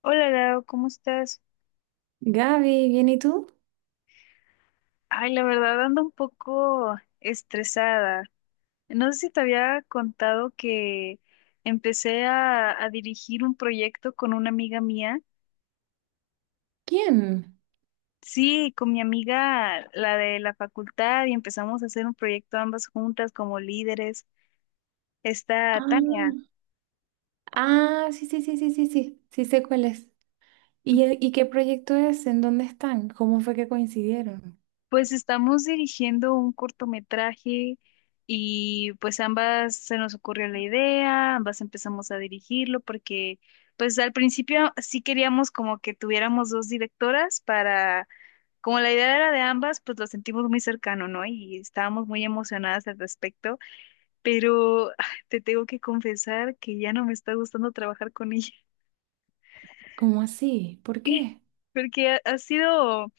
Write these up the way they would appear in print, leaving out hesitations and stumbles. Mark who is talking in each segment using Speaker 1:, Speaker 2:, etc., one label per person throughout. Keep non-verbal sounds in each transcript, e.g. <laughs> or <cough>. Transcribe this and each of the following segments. Speaker 1: Hola Lau, ¿cómo estás?
Speaker 2: Gaby, ¿bien y tú?
Speaker 1: Ay, la verdad ando un poco estresada. No sé si te había contado que empecé a dirigir un proyecto con una amiga mía.
Speaker 2: ¿Quién?
Speaker 1: Sí, con mi amiga, la de la facultad, y empezamos a hacer un proyecto ambas juntas como líderes. Está Tania.
Speaker 2: Ah, sí, sí, sí, sí, sí, sí, sí sé cuál es. ¿Y, y qué proyecto es? ¿En dónde están? ¿Cómo fue que coincidieron?
Speaker 1: Pues estamos dirigiendo un cortometraje y pues ambas se nos ocurrió la idea, ambas empezamos a dirigirlo porque pues al principio sí queríamos como que tuviéramos dos directoras para, como la idea era de ambas, pues lo sentimos muy cercano, ¿no? Y estábamos muy emocionadas al respecto, pero te tengo que confesar que ya no me está gustando trabajar con ella.
Speaker 2: ¿Cómo así? ¿Por
Speaker 1: <laughs>
Speaker 2: qué?
Speaker 1: Porque ha sido...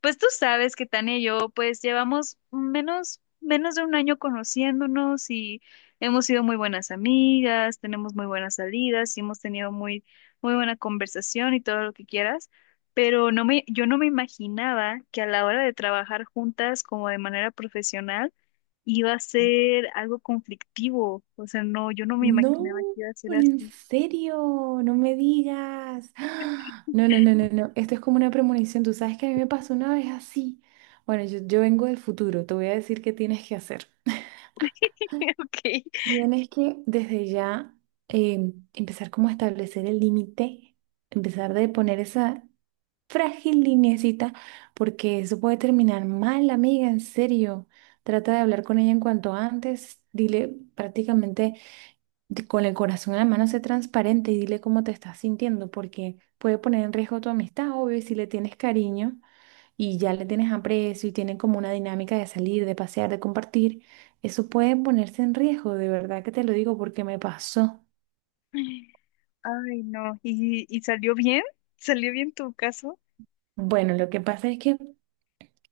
Speaker 1: Pues tú sabes que Tania y yo pues llevamos menos de un año conociéndonos y hemos sido muy buenas amigas, tenemos muy buenas salidas y hemos tenido muy buena conversación y todo lo que quieras, pero yo no me imaginaba que a la hora de trabajar juntas como de manera profesional iba a ser algo conflictivo. O sea, no, yo no me
Speaker 2: No,
Speaker 1: imaginaba que iba a ser
Speaker 2: en
Speaker 1: así.
Speaker 2: serio, no me digas. <gasps> ¡Ah! No, no, no, no, no. Esto es como una premonición. Tú sabes que a mí me pasó una vez así. Bueno, yo vengo del futuro. Te voy a decir qué tienes que hacer.
Speaker 1: <laughs> Ok.
Speaker 2: Tienes que desde ya empezar como a establecer el límite, empezar de poner esa frágil lineecita, porque eso puede terminar mal, amiga, en serio. Trata de hablar con ella en cuanto antes, dile prácticamente con el corazón en la mano, sé transparente y dile cómo te estás sintiendo, porque puede poner en riesgo tu amistad, obvio, y si le tienes cariño y ya le tienes aprecio y tienen como una dinámica de salir, de pasear, de compartir, eso puede ponerse en riesgo, de verdad que te lo digo porque me pasó.
Speaker 1: Ay, no. Y salió bien? ¿Salió bien tu caso?
Speaker 2: Bueno, lo que pasa es que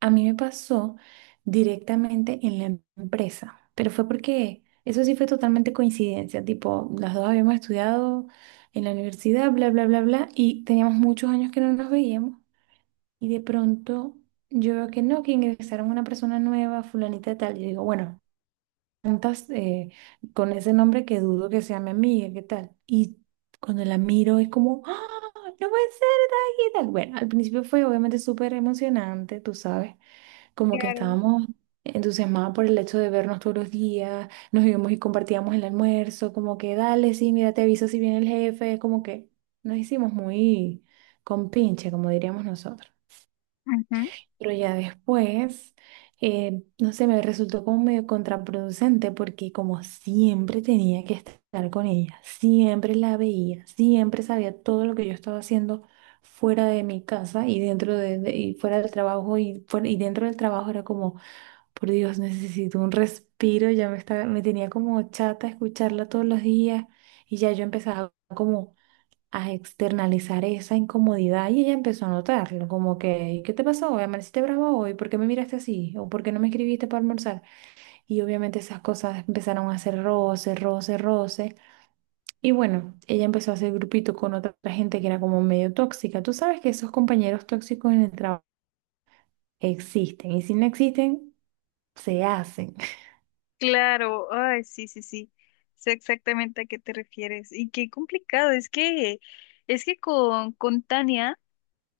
Speaker 2: a mí me pasó directamente en la empresa, pero fue porque eso sí fue totalmente coincidencia, tipo, las dos habíamos estudiado en la universidad, bla, bla, bla, bla, y teníamos muchos años que no nos veíamos y de pronto... Yo veo que no, que ingresaron una persona nueva, fulanita de tal. Y digo, bueno, preguntas con ese nombre que dudo que sea mi amiga, ¿qué tal? Y cuando la miro es como, ¡ah! No puede ser, ¿qué tal? Bueno, al principio fue obviamente súper emocionante, tú sabes, como que
Speaker 1: Claro,
Speaker 2: estábamos entusiasmados por el hecho de vernos todos los días, nos íbamos y compartíamos el almuerzo, como que dale, sí, mira, te aviso si viene el jefe, como que nos hicimos muy compinche, como diríamos nosotros.
Speaker 1: ujú,
Speaker 2: Pero ya después, no sé, me resultó como medio contraproducente porque como siempre tenía que estar con ella, siempre la veía, siempre sabía todo lo que yo estaba haciendo fuera de mi casa y y fuera del trabajo y, y dentro del trabajo era como, por Dios, necesito un respiro, me tenía como chata escucharla todos los días y ya yo empezaba como a externalizar esa incomodidad y ella empezó a notarlo, como que, ¿qué te pasó hoy? ¿Amaneciste bravo hoy? ¿Por qué me miraste así? ¿O por qué no me escribiste para almorzar? Y obviamente esas cosas empezaron a hacer roce, roce, roce. Y bueno, ella empezó a hacer grupito con otra gente que era como medio tóxica. Tú sabes que esos compañeros tóxicos en el trabajo existen y si no existen, se hacen.
Speaker 1: claro, ay, sí, sí, sí, sé exactamente a qué te refieres. Y qué complicado, es que con Tania.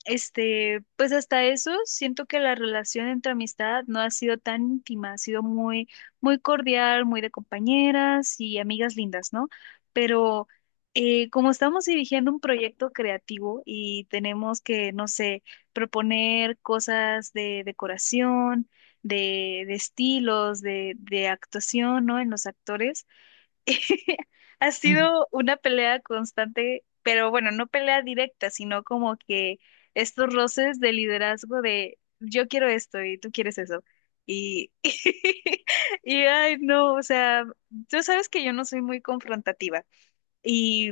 Speaker 1: Este, pues hasta eso, siento que la relación entre amistad no ha sido tan íntima, ha sido muy cordial, muy de compañeras y amigas lindas, ¿no? Pero como estamos dirigiendo un proyecto creativo y tenemos que, no sé, proponer cosas de decoración, de estilos, de actuación, ¿no? En los actores. <laughs> Ha
Speaker 2: <laughs>
Speaker 1: sido una pelea constante, pero bueno, no pelea directa, sino como que estos roces de liderazgo de yo quiero esto y tú quieres eso. Y, <laughs> y ay, no, o sea, tú sabes que yo no soy muy confrontativa y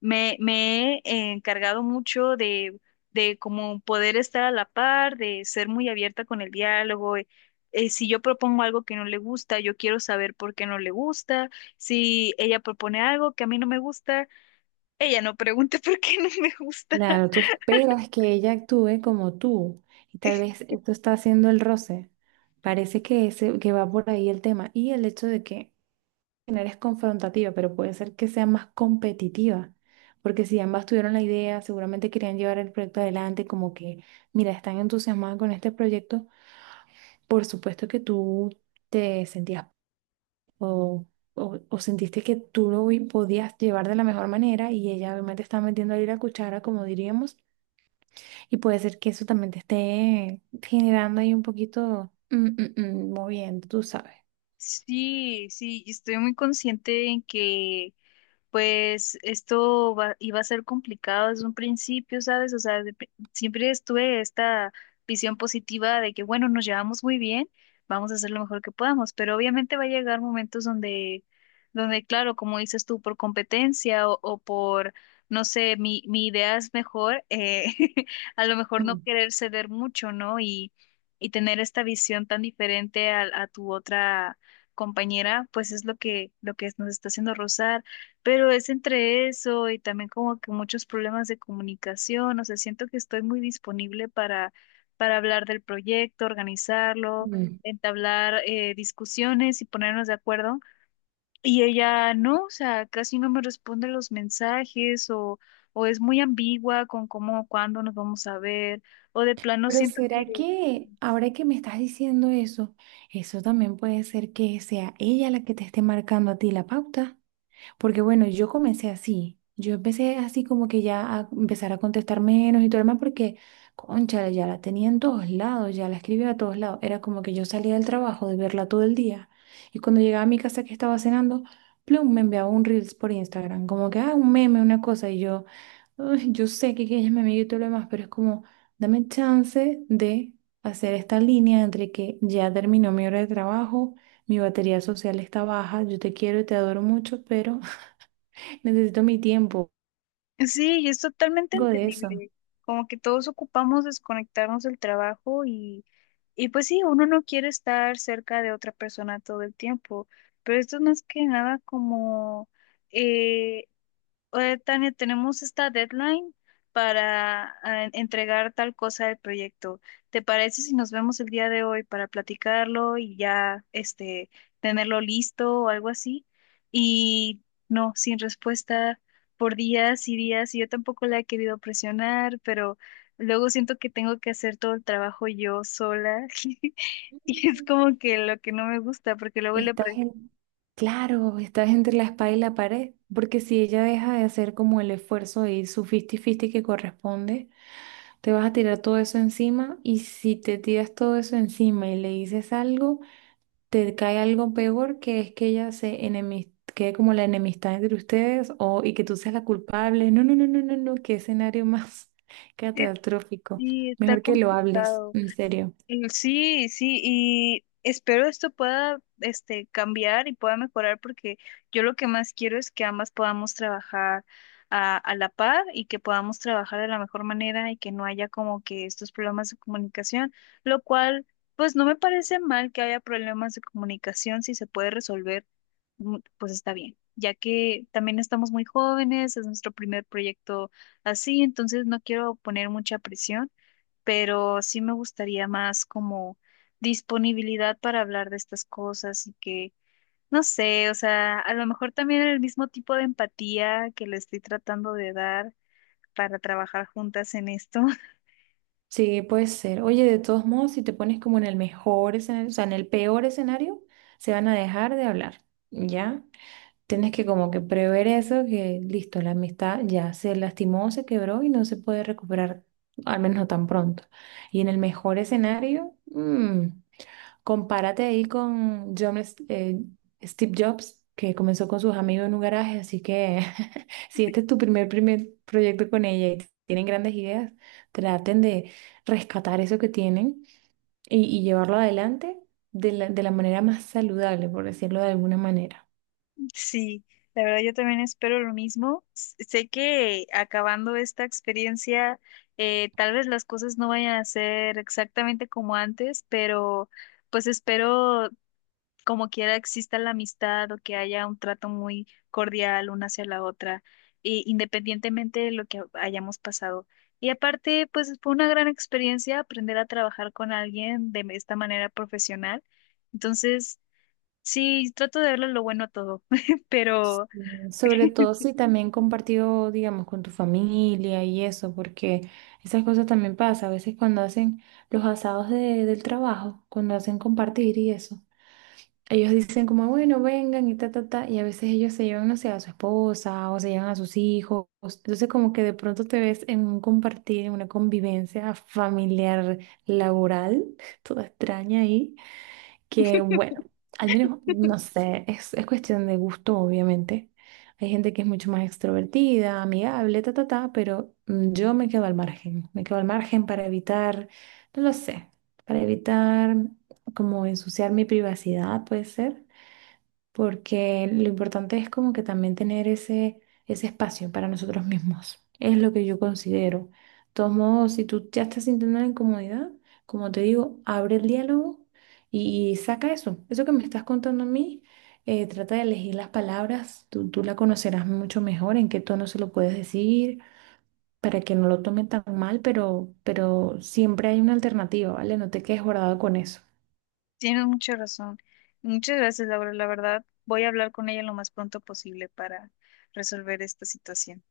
Speaker 1: me he encargado mucho de como poder estar a la par, de ser muy abierta con el diálogo. Si yo propongo algo que no le gusta, yo quiero saber por qué no le gusta. Si ella propone algo que a mí no me gusta, ella no pregunta <laughs> por qué no me gusta.
Speaker 2: Claro, tú esperas que ella actúe como tú y tal
Speaker 1: <laughs>
Speaker 2: vez esto está haciendo el roce. Parece que, ese, que va por ahí el tema y el hecho de que no eres confrontativa, pero puede ser que sea más competitiva, porque si ambas tuvieron la idea, seguramente querían llevar el proyecto adelante, como que, mira, están entusiasmadas con este proyecto, por supuesto que tú te sentías o, o sentiste que tú lo podías llevar de la mejor manera y ella obviamente está metiendo ahí la cuchara, como diríamos. Y puede ser que eso también te esté generando ahí un poquito moviendo, tú sabes.
Speaker 1: Sí, sí, y estoy muy consciente en que pues iba a ser complicado desde un principio, ¿sabes? O sea, siempre estuve esta visión positiva de que, bueno, nos llevamos muy bien, vamos a hacer lo mejor que podamos, pero obviamente va a llegar momentos donde claro, como dices tú, por competencia o por, no sé, mi idea es mejor, <laughs> a lo mejor no
Speaker 2: Mm.
Speaker 1: querer ceder mucho, ¿no? Y tener esta visión tan diferente a tu otra compañera, pues es lo que nos está haciendo rozar. Pero es entre eso y también como que muchos problemas de comunicación, o sea, siento que estoy muy disponible para hablar del proyecto, organizarlo,
Speaker 2: Mm.
Speaker 1: entablar discusiones y ponernos de acuerdo. Y ella no, o sea, casi no me responde los mensajes o es muy ambigua con cómo, cuándo nos vamos a ver, o de plano
Speaker 2: Pero
Speaker 1: siento que
Speaker 2: ¿será que ahora que me estás diciendo eso, eso también puede ser que sea ella la que te esté marcando a ti la pauta? Porque bueno, yo comencé así. Yo empecé así como que ya a empezar a contestar menos y todo lo demás porque, concha, ya la tenía en todos lados, ya la escribía a todos lados. Era como que yo salía del trabajo de verla todo el día. Y cuando llegaba a mi casa que estaba cenando, plum, me enviaba un Reels por Instagram. Como que, ah, un meme, una cosa. Y yo, "Ay, yo sé que ella es mi amiga y todo lo demás, pero es como, dame chance de hacer esta línea entre que ya terminó mi hora de trabajo. Mi batería social está baja, yo te quiero y te adoro mucho, pero necesito mi tiempo,
Speaker 1: sí, y es totalmente
Speaker 2: algo de eso.
Speaker 1: entendible. Como que todos ocupamos desconectarnos del trabajo y pues sí, uno no quiere estar cerca de otra persona todo el tiempo, pero esto es más que nada como eh, Tania, tenemos esta deadline para entregar tal cosa del proyecto. ¿Te parece si nos vemos el día de hoy para platicarlo y ya este tenerlo listo o algo así? Y no, sin respuesta por días y días, y yo tampoco la he querido presionar, pero luego siento que tengo que hacer todo el trabajo yo sola. <laughs> Y es
Speaker 2: Mm.
Speaker 1: como que lo que no me gusta, porque luego
Speaker 2: Estás en, claro, estás entre la espada y la pared, porque si ella deja de hacer como el esfuerzo y su 50-50 que corresponde, te vas a tirar todo eso encima y si te tiras todo eso encima y le dices algo, te cae algo peor que es que ella quede como la enemistad entre ustedes o y que tú seas la culpable. No, no, no, no, no, no, qué escenario más <laughs> catastrófico.
Speaker 1: sí, está
Speaker 2: Mejor que lo hables,
Speaker 1: complicado.
Speaker 2: en serio.
Speaker 1: Mm, sí, sí, y espero esto pueda, este, cambiar y pueda mejorar porque yo lo que más quiero es que ambas podamos trabajar a la par y que podamos trabajar de la mejor manera y que no haya como que estos problemas de comunicación, lo cual, pues no me parece mal que haya problemas de comunicación si se puede resolver, mm, pues está bien, ya que también estamos muy jóvenes, es nuestro primer proyecto así, entonces no quiero poner mucha presión pero sí me gustaría más como disponibilidad para hablar de estas cosas y que, no sé, o sea, a lo mejor también el mismo tipo de empatía que le estoy tratando de dar para trabajar juntas en esto. <laughs>
Speaker 2: Sí, puede ser. Oye, de todos modos, si te pones como en el mejor escenario, o sea, en el peor escenario, se van a dejar de hablar, ¿ya? Tienes que como que prever eso, que listo, la amistad ya se lastimó, se quebró y no se puede recuperar, al menos no tan pronto. Y en el mejor escenario, mm, compárate ahí con John, Steve Jobs, que comenzó con sus amigos en un garaje, así que <laughs> si este es tu primer proyecto con ella y tienen grandes ideas, traten de rescatar eso que tienen y llevarlo adelante de la manera más saludable, por decirlo de alguna manera.
Speaker 1: Sí, la verdad yo también espero lo mismo. Sé que acabando esta experiencia, tal vez las cosas no vayan a ser exactamente como antes, pero pues espero como quiera exista la amistad o que haya un trato muy cordial una hacia la otra, independientemente de lo que hayamos pasado. Y aparte, pues fue una gran experiencia aprender a trabajar con alguien de esta manera profesional. Entonces, sí, trato de verle lo bueno a todo, <laughs> pero
Speaker 2: Mm, sobre todo si también compartido, digamos, con tu familia y eso, porque esas cosas también pasan. A veces cuando hacen los asados del trabajo, cuando hacen compartir y eso. Ellos dicen como, bueno, vengan y ta, ta, ta, y a veces ellos se llevan, no sé, a su esposa o se llevan a sus hijos. Entonces como que de pronto te ves en un compartir, en una convivencia familiar, laboral, <laughs> toda extraña ahí, que bueno, al menos, no sé, es cuestión de gusto, obviamente. Hay gente que es mucho más extrovertida, amigable, ta, ta, ta, pero mm, yo me quedo al margen, me quedo al margen para evitar, no lo sé, para evitar como ensuciar mi privacidad, puede ser porque lo importante es como que también tener ese, ese espacio para nosotros mismos. Es lo que yo considero. De todos modos, si tú ya estás sintiendo la incomodidad, como te digo, abre el diálogo y saca eso. Eso que me estás contando a mí, trata de elegir las palabras. Tú la conocerás mucho mejor, en qué tono se lo puedes decir, para que no lo tome tan mal, pero siempre hay una alternativa, ¿vale? No te quedes guardado con eso.
Speaker 1: tienes mucha razón. Muchas gracias, Laura. La verdad, voy a hablar con ella lo más pronto posible para resolver esta situación.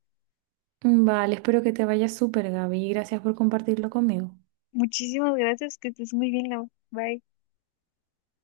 Speaker 2: Vale, espero que te vaya súper, Gaby. Y gracias por compartirlo conmigo.
Speaker 1: Muchísimas gracias, que estés muy bien, Laura. Bye.